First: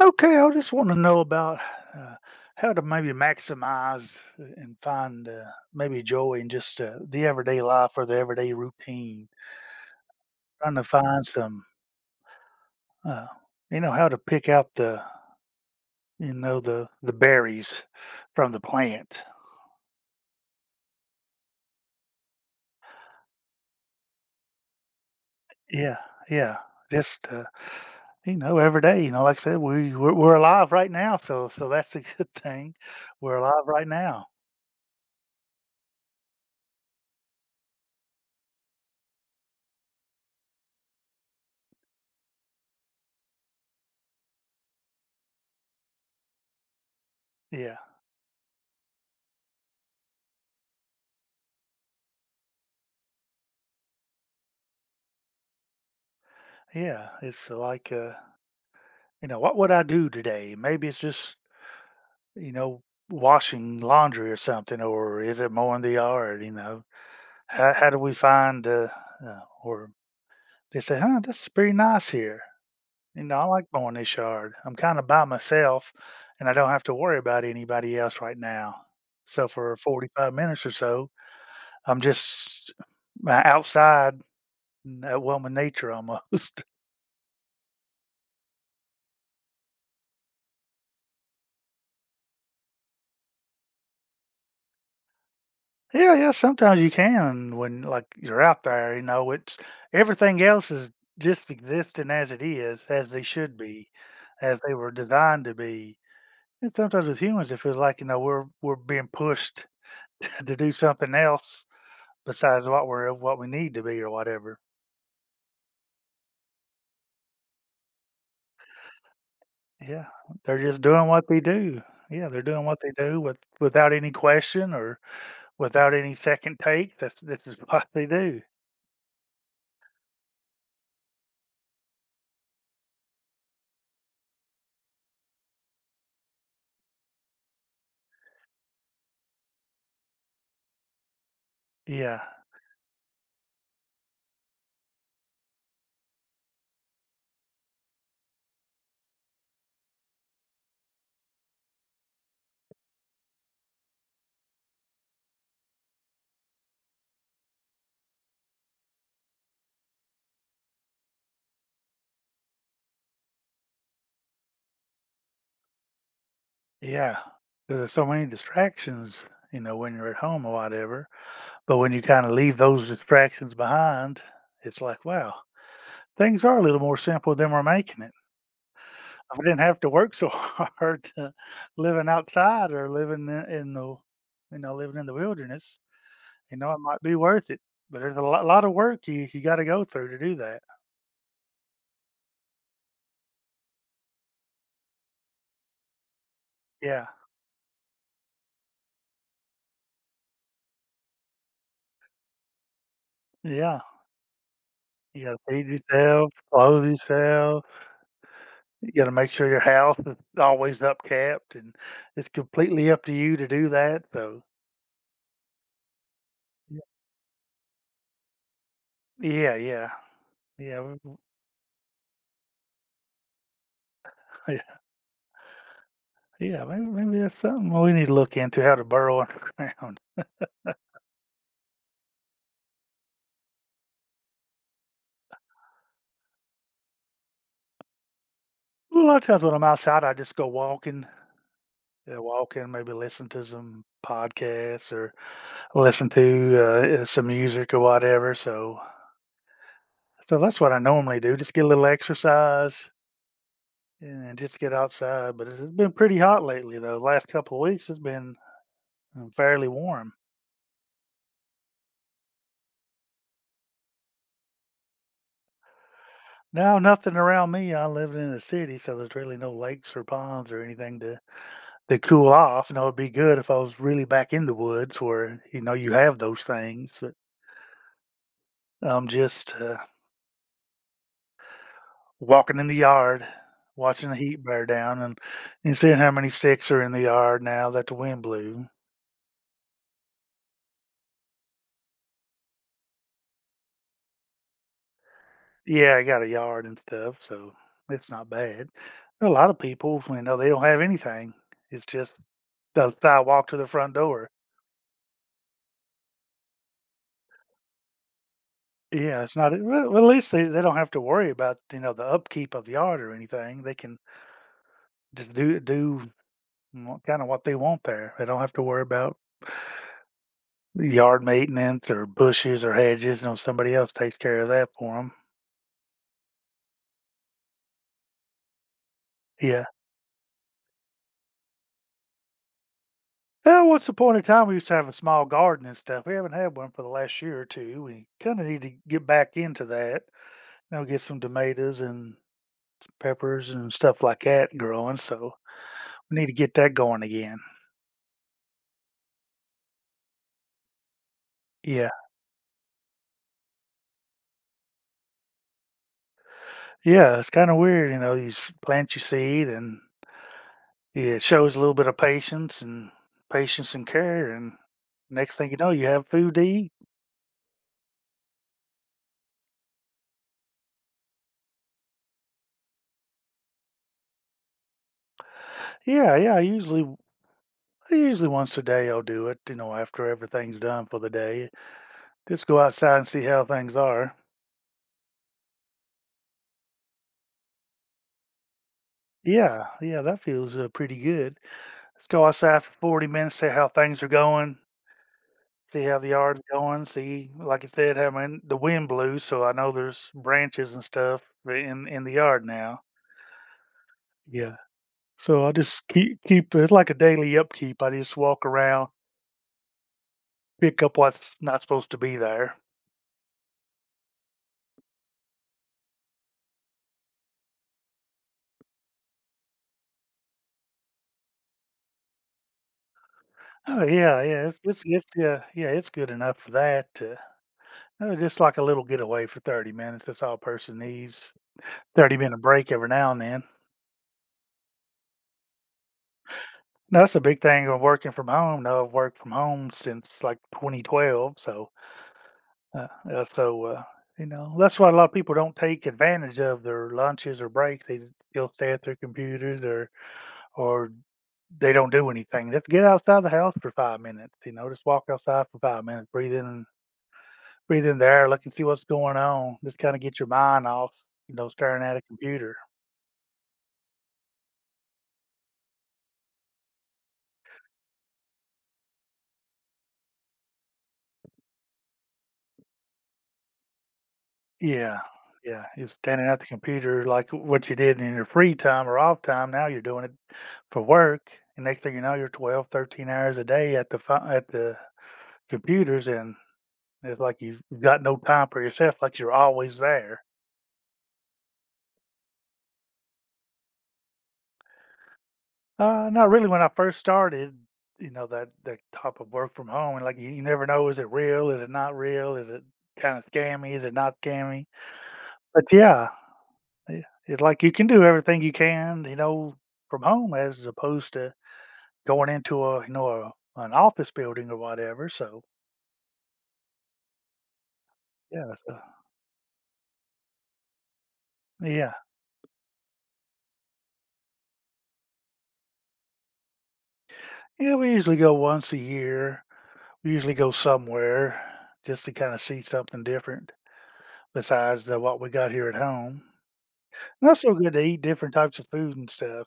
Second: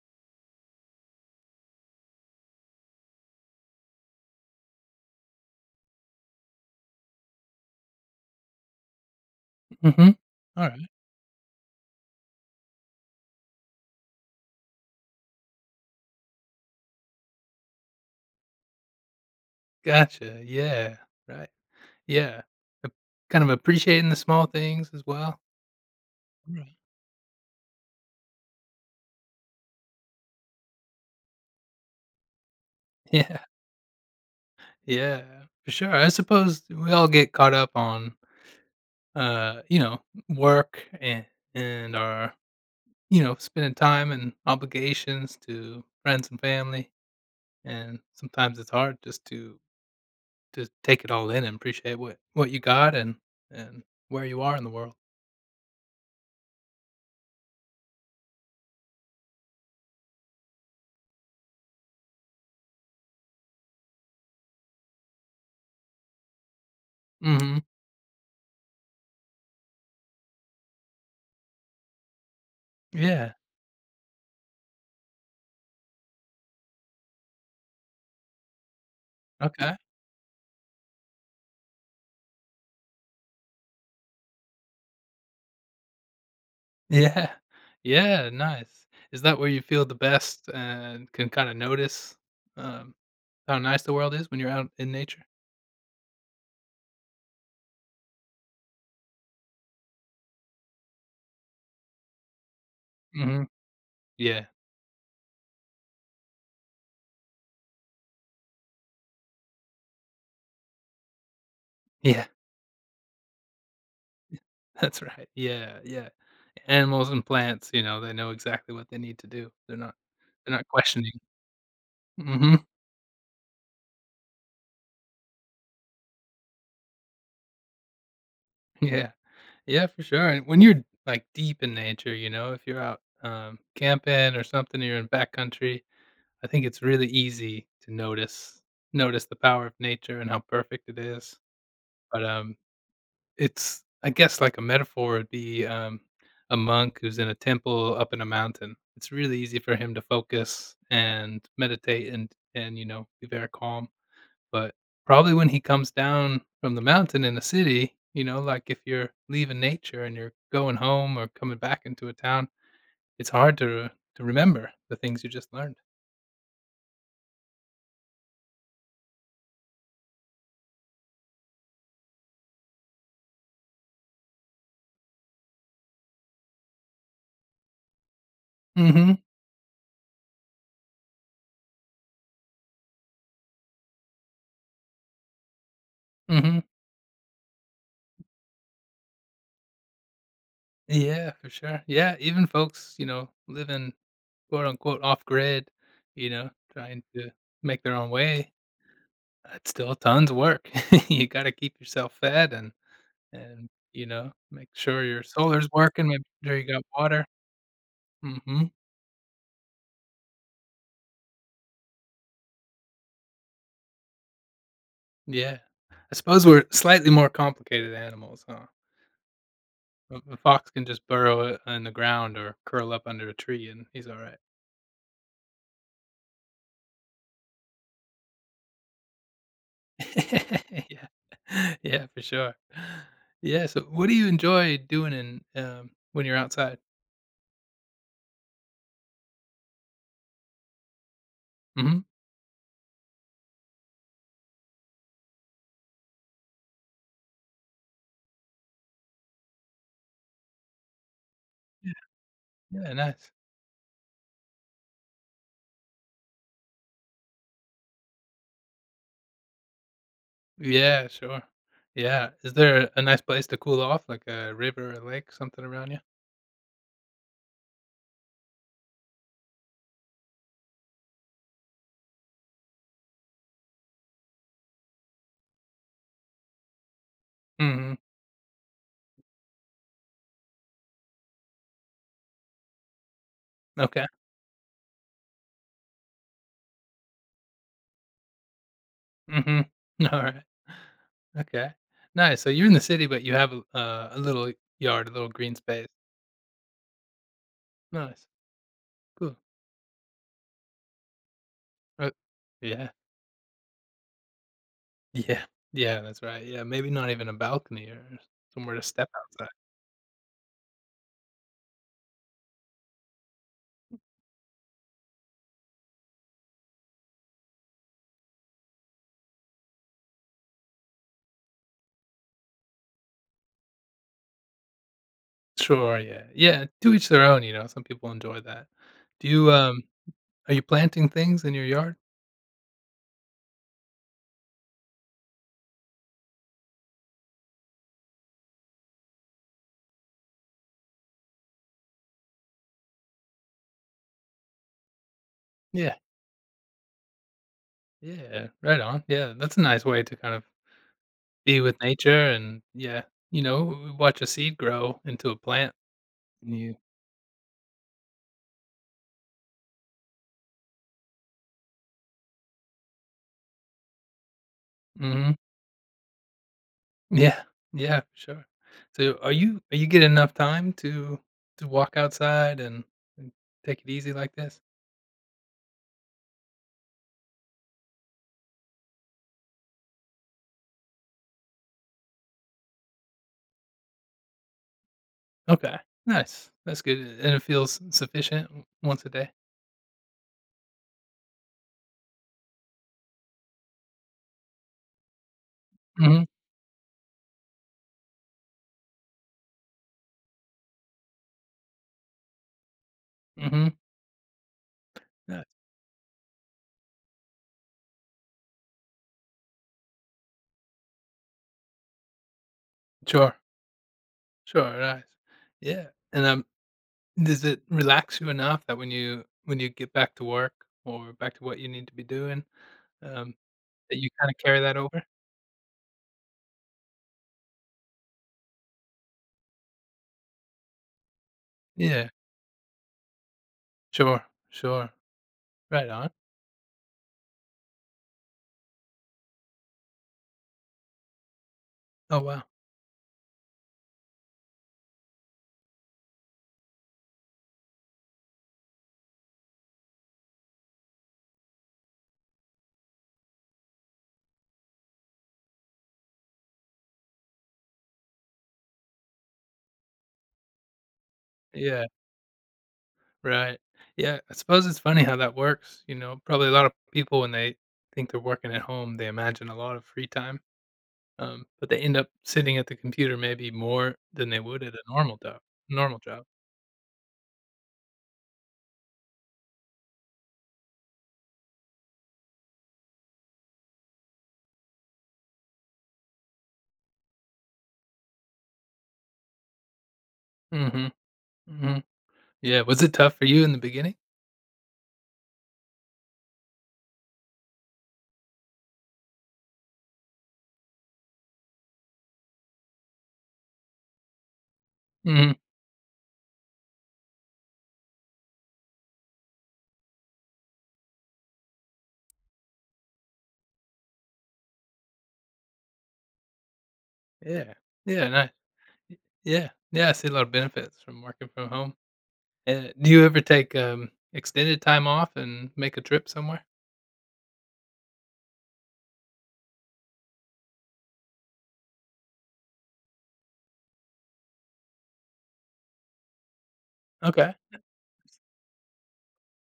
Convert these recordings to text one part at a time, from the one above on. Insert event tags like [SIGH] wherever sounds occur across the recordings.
Okay, I just want to know about uh, how to maybe maximize and find maybe joy in just the everyday life or the everyday routine. Mhm. Trying to Alright. find some, uh, how to pick out the berries from the plant. Gotcha. Yeah. Right. Yeah. Ap Kind of appreciating the small things as well. Yeah, yeah. Right. [LAUGHS] Just every day. You know, like I said, we're alive right now, so that's a good thing. We're Yeah. alive right now. Yeah. For sure. I suppose we all get caught up on, you know, work and our, you know, spending time and obligations to friends and family, Yeah, and sometimes it's hard just to take it all in and appreciate what you got and and where you are in the world. yeah. It's like you know, what would I do today? Maybe it's just you know, washing laundry or something, or is it mowing the yard? Mhm. How do we find the, or they say, huh, this is pretty nice here. You Yeah. know, I like mowing this yard. I'm kind of by myself and I don't have to worry about anybody else right now. So for Okay. 45 minutes or so, I'm just outside and at one with nature almost. Yeah. Yeah, nice. Is that where you feel the best and can kinda notice, um, how nice the world is when you're out in nature? Yeah, yeah, sometimes you can when like you're out there, you know, it's everything else is just existing as it is, as they Mhm. should be, Yeah. as they were designed to be. And sometimes with humans it feels like, you know, we're being pushed [LAUGHS] to do something else Yeah. besides what we need to be or [LAUGHS] whatever. That's right. Yeah, yeah. Animals and plants, you know, they know exactly what they need to do. Yeah. They're They're not just doing questioning. what they do. Yeah, they're Mhm. doing what they do with without any question or without any second take. That's this is [LAUGHS] what they do. [LAUGHS] Yeah. Yeah, for sure, and when you're, like, deep in nature, you know, if you're out, camping or something, or you're in backcountry, I think it's really easy to notice the power of nature and how perfect it is. Yeah. But, it's I guess like a metaphor would be, a monk who's in a temple up in a mountain. It's really easy for him to focus and meditate and you know, be very calm, but probably when he comes down from the mountain in a city, you know, like if you're leaving nature and you're going home or coming back into a town, it's hard to remember the things you just learned. Yeah, 'cause there's so many distractions, you know, when you're at home or whatever. But when you kinda leave those distractions behind, it's like, wow, things are a little more simple than we're making it. Mhm, I didn't have to work so [LAUGHS] hard to living outside or living in living in the wilderness, you mhm. know, it might be worth it, but there's a lot of work you gotta go through to do that. Yeah, for sure. Yeah, even folks, you know, living quote unquote off grid, you know, trying Yeah, to make their own way, it's still tons of work. [LAUGHS] You got to keep yourself fed and yeah, you know, make sure your you gotta feed solar's working, make yourself, sure you got clothe water. yourself. hmm You gotta make sure your house is always up kept, and it's completely up to you to do that, so. Yeah. I suppose we're Yeah. slightly more complicated animals, huh? Yeah, yeah. A fox Yeah, can just we burrow in the ground or curl up under a tree and he's all right. yeah, yeah, maybe that's something we need to look into, how to burrow underground. [LAUGHS] Yeah. [LAUGHS] Yeah, for sure. Yeah, so what do you enjoy doing in, when you're outside? Well, a lot of times when I'm outside, I just go walking, Mhm. yeah, walking, maybe listen to some podcasts or listen to, some music or whatever, so that's what I normally do, just get a little exercise Yeah, nice. and just get outside, but it's been pretty hot lately, though, last couple of weeks, it's been and fairly warm. Yeah, sure. Yeah. Is there a nice place to cool off, like a river or a lake, something around you? Now, nothing around me. I live in the city, so there's really no lakes or ponds or anything to cool off. And it would be good if I was really back in the woods where, you know, you have those things. But Mhm. I'm just walking in the yard, Okay. watching the heat bear down and seeing how many sticks are in the yard now that the wind blew. Mhm. Alright. [LAUGHS] Okay. Nice. So you're in the city, but you have a little yard, a little green space. Yeah, I got a yard and stuff, so it's Nice. not bad. A Cool. lot of people, you know, they don't have anything. It's Uh just Yeah. the sidewalk to the front door. Yeah. Yeah, that's right. Yeah, maybe not even a balcony or somewhere to step Yeah, it's not outside. well, at least they don't have to worry about, you know, the upkeep of the yard or anything. They can just do kinda what they want there. They don't have to worry about yard maintenance or bushes or hedges, you know, somebody else takes care of that for them. Sure, yeah. Yeah, to each their own, you know, some people enjoy that. Do you, Yeah. um are you planting things in your yard? Well, what's the point of time, we used to have a small garden and stuff. We haven't had one for the last year or two. We kinda need to get back into that. You know, get some tomatoes and peppers and stuff like that growing, so Yeah, we need to get that going again. yeah, right on. Yeah, that's a nice way to kind of be with Yeah. nature and yeah, you know, watch a seed grow into a plant. And you Yeah, it's kind of weird, you know, plant your seed and yeah, it shows a little bit of patience and patience and care and next Mhm. thing you know you have food to eat. Yeah, yeah, for sure. So are you getting enough time to walk outside and and take it easy like this? Yeah, yeah, I usually once a day I'll do it, you know, after everything's done for the day. Just go outside and see how things are. Okay, nice. That's good, and it feels sufficient once a day? Yeah, yeah, that feels pretty good. Let's go outside for 40 minutes, see how things are going, see how the Mhm, yard's going, see, like I said, how many, the wind blew, so I know there's branches and stuff in the yard now. mhm. Yeah, Yeah, so I just keep it like a daily upkeep. I just walk around, pick up what's not supposed to be there. sure. Sure, right. Yeah, and, does it relax you enough that when you get back to work or back to what you need to be doing, um, Oh that you yeah, kinda yeah, carry that over? It's good enough for that. Just like a little getaway for 30 minutes. That's all a person needs. Yeah. 30 minute break every now and then. Sure, sure. Right on. Now, that's a big thing of working from home. Now I've worked from home since like 2012. So, Oh, wow. uh, uh, so uh, you know that's why a lot of people don't take advantage of their lunches or breaks. They still stay at their computers or They don't do anything. Just get outside the house for 5 minutes, you know, just walk outside for 5 minutes, breathe in the air, look and see what's going on, just kinda get your mind off, you know, staring Yeah, at a computer. right. Yeah, I suppose it's funny how that works, you know? Probably a lot of people, when they think they're working at home, they imagine a lot of free time, but they end up sitting at the computer maybe more than they would at a Yeah, normal job. yeah, you're normal job. standing at the computer like what you did in your free time or off time, now you're doing it for work, and next thing you know, you're 12, 13 hours a day at the pho at the computers, and it's like you've got no time for yourself, like you're always there. mm Mhm, mhm. Yeah, was it tough for you in the beginning? Not really. When I first started, you know, that type of work from home, and like you never know, is it real? Is it not real? Is it kind of scammy? Is it not scammy? Mhm. But yeah, it like you can do everything you can, you know, from home as opposed to going into a you know a, an office building or whatever. So Yeah. Yeah, nice. I yeah, so, y Yeah. Yeah, I see a lot of benefits from working from home. yeah, Do you ever take, extended time off and make a trip somewhere? yeah. We usually go once a year. We usually go somewhere just to kind of see something different besides what we got here at home. Okay. That's so good to eat different types of food and stuff.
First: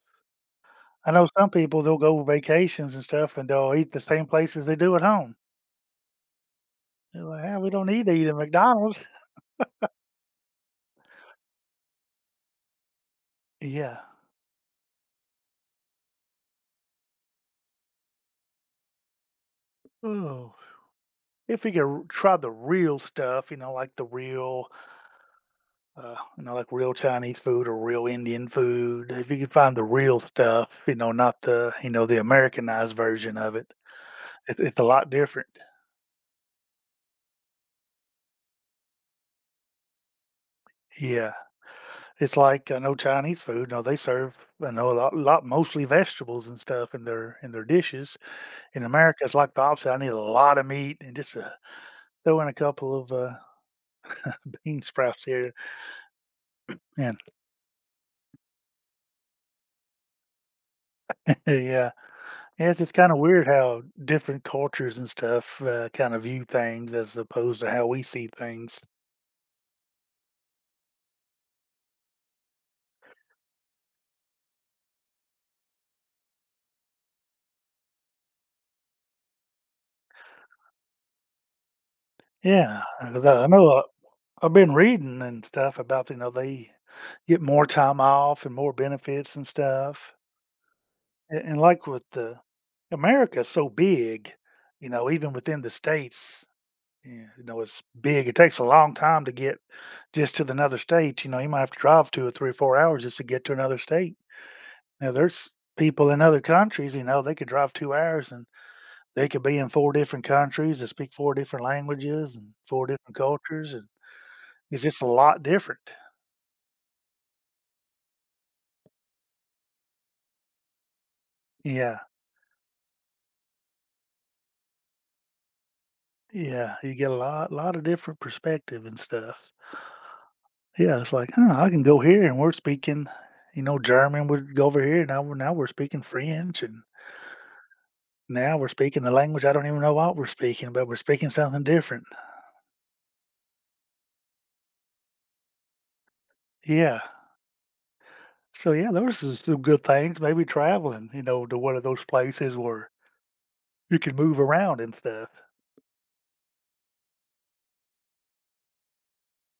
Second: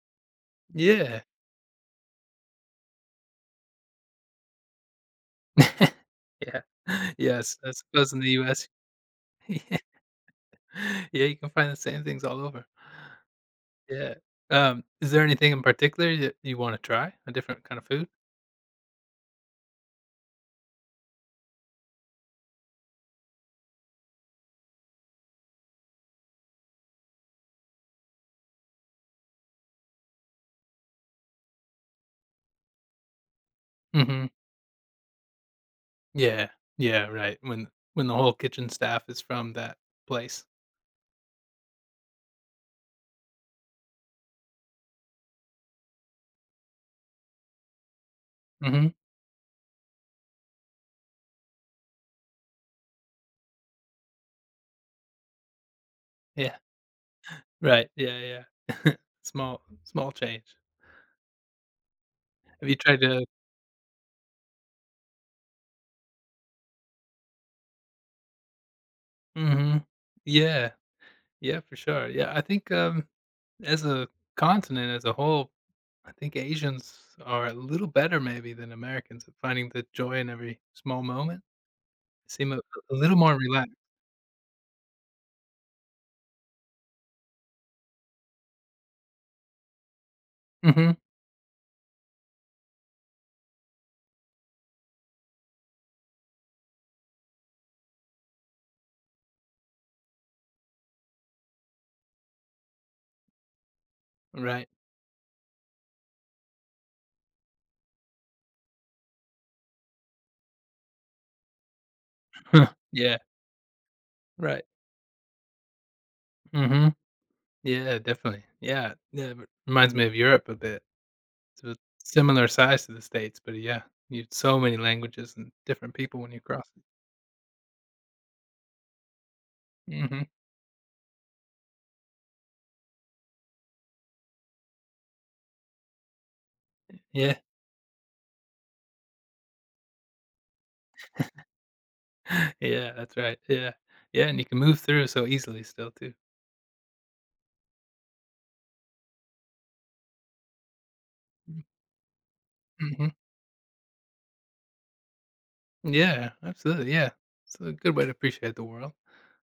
I Yeah. know some people, they'll go vacations and stuff, and they'll eat the same places they do at home. [LAUGHS] Yeah. [LAUGHS] They're like, Yes, "Ah, we I don't need to suppose in eat the at US McDonald's." [LAUGHS] Yeah. Yeah, you can find the same things all over. Yeah. Yeah. Is there anything in particular that you wanna try? A different kind of food? Oh, if we could r try the real stuff, you know, like the real, you know, like real Chinese food or real Indian food, if you could find the real stuff, you know, not the Americanized version of it, Mhm. it's a lot different. Yeah. Yeah, right, when the whole kitchen staff is from that place. Yeah. It's like I know Chinese food, you know, they serve, I know, a lot mostly vegetables and stuff in their dishes. In Mhm. America, it's like the opposite. I need a lot of meat and just, throw in a couple of, bean sprouts here, Yeah. and Right, yeah, yeah. [LAUGHS] Small change. [LAUGHS] yeah. Have Yeah, you it's just tried kinda to weird how different cultures and stuff, kinda view things as opposed to how we see things. Mhm. Yeah, yeah, for sure. Yeah, I think, as a continent as a whole, I think Asians are a little better maybe than Americans at finding the joy in every small moment. Seem a Yeah, A little 'cause more I know, relaxed. I've been reading and stuff about, you know, they get more time off and more benefits and stuff. Mhm. And like with the America is so big, you know, even within the states, eh, you know, it's big. It takes a long time to get just to the another state. You know, you might have to drive 2 or 3 or 4 hours just to get to another state. Right. Now, there's people in other countries, you know, they could drive 2 hours and they could be in four different countries and speak four different languages and Huh. four different Yeah, cultures. And right. it's just a lot different. Mhm. Yeah, definitely. Yeah, yeah, r reminds me of Europe a bit. It's a Yeah. similar size to the States, but yeah, you so many languages and different people when you cross Yeah. You get a lot of different perspective and stuff. Mhm. Yeah, it's like, huh, I can go here and we're speaking, you know, German. We'd go over here. Now we're speaking French and Yeah. now we're speaking the language I don't even know what we're speaking, but we're speaking something different. [LAUGHS] Yeah, that's right. Yeah. Yeah, and you can move through so easily still too. Yeah. So yeah, those are some good things. Maybe traveling, you know, to one of those places where Mhm. you can move around and stuff. Yeah, absolutely, yeah. It's a good way to appreciate the world.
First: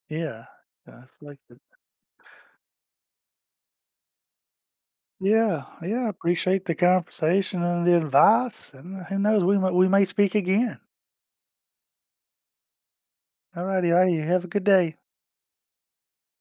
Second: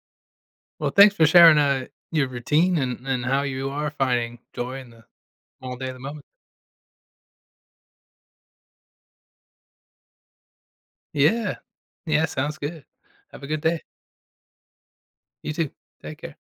Yeah. Well, Uh, thanks It's for like sharing, the- your routine and how you are finding joy in the yeah, small day, of the yeah. I moment. appreciate the conversation and the advice. And who knows, we may speak again. Yeah. Yeah, sounds good. Have a good All day. righty, all righty. You have a good day. You too. Take care.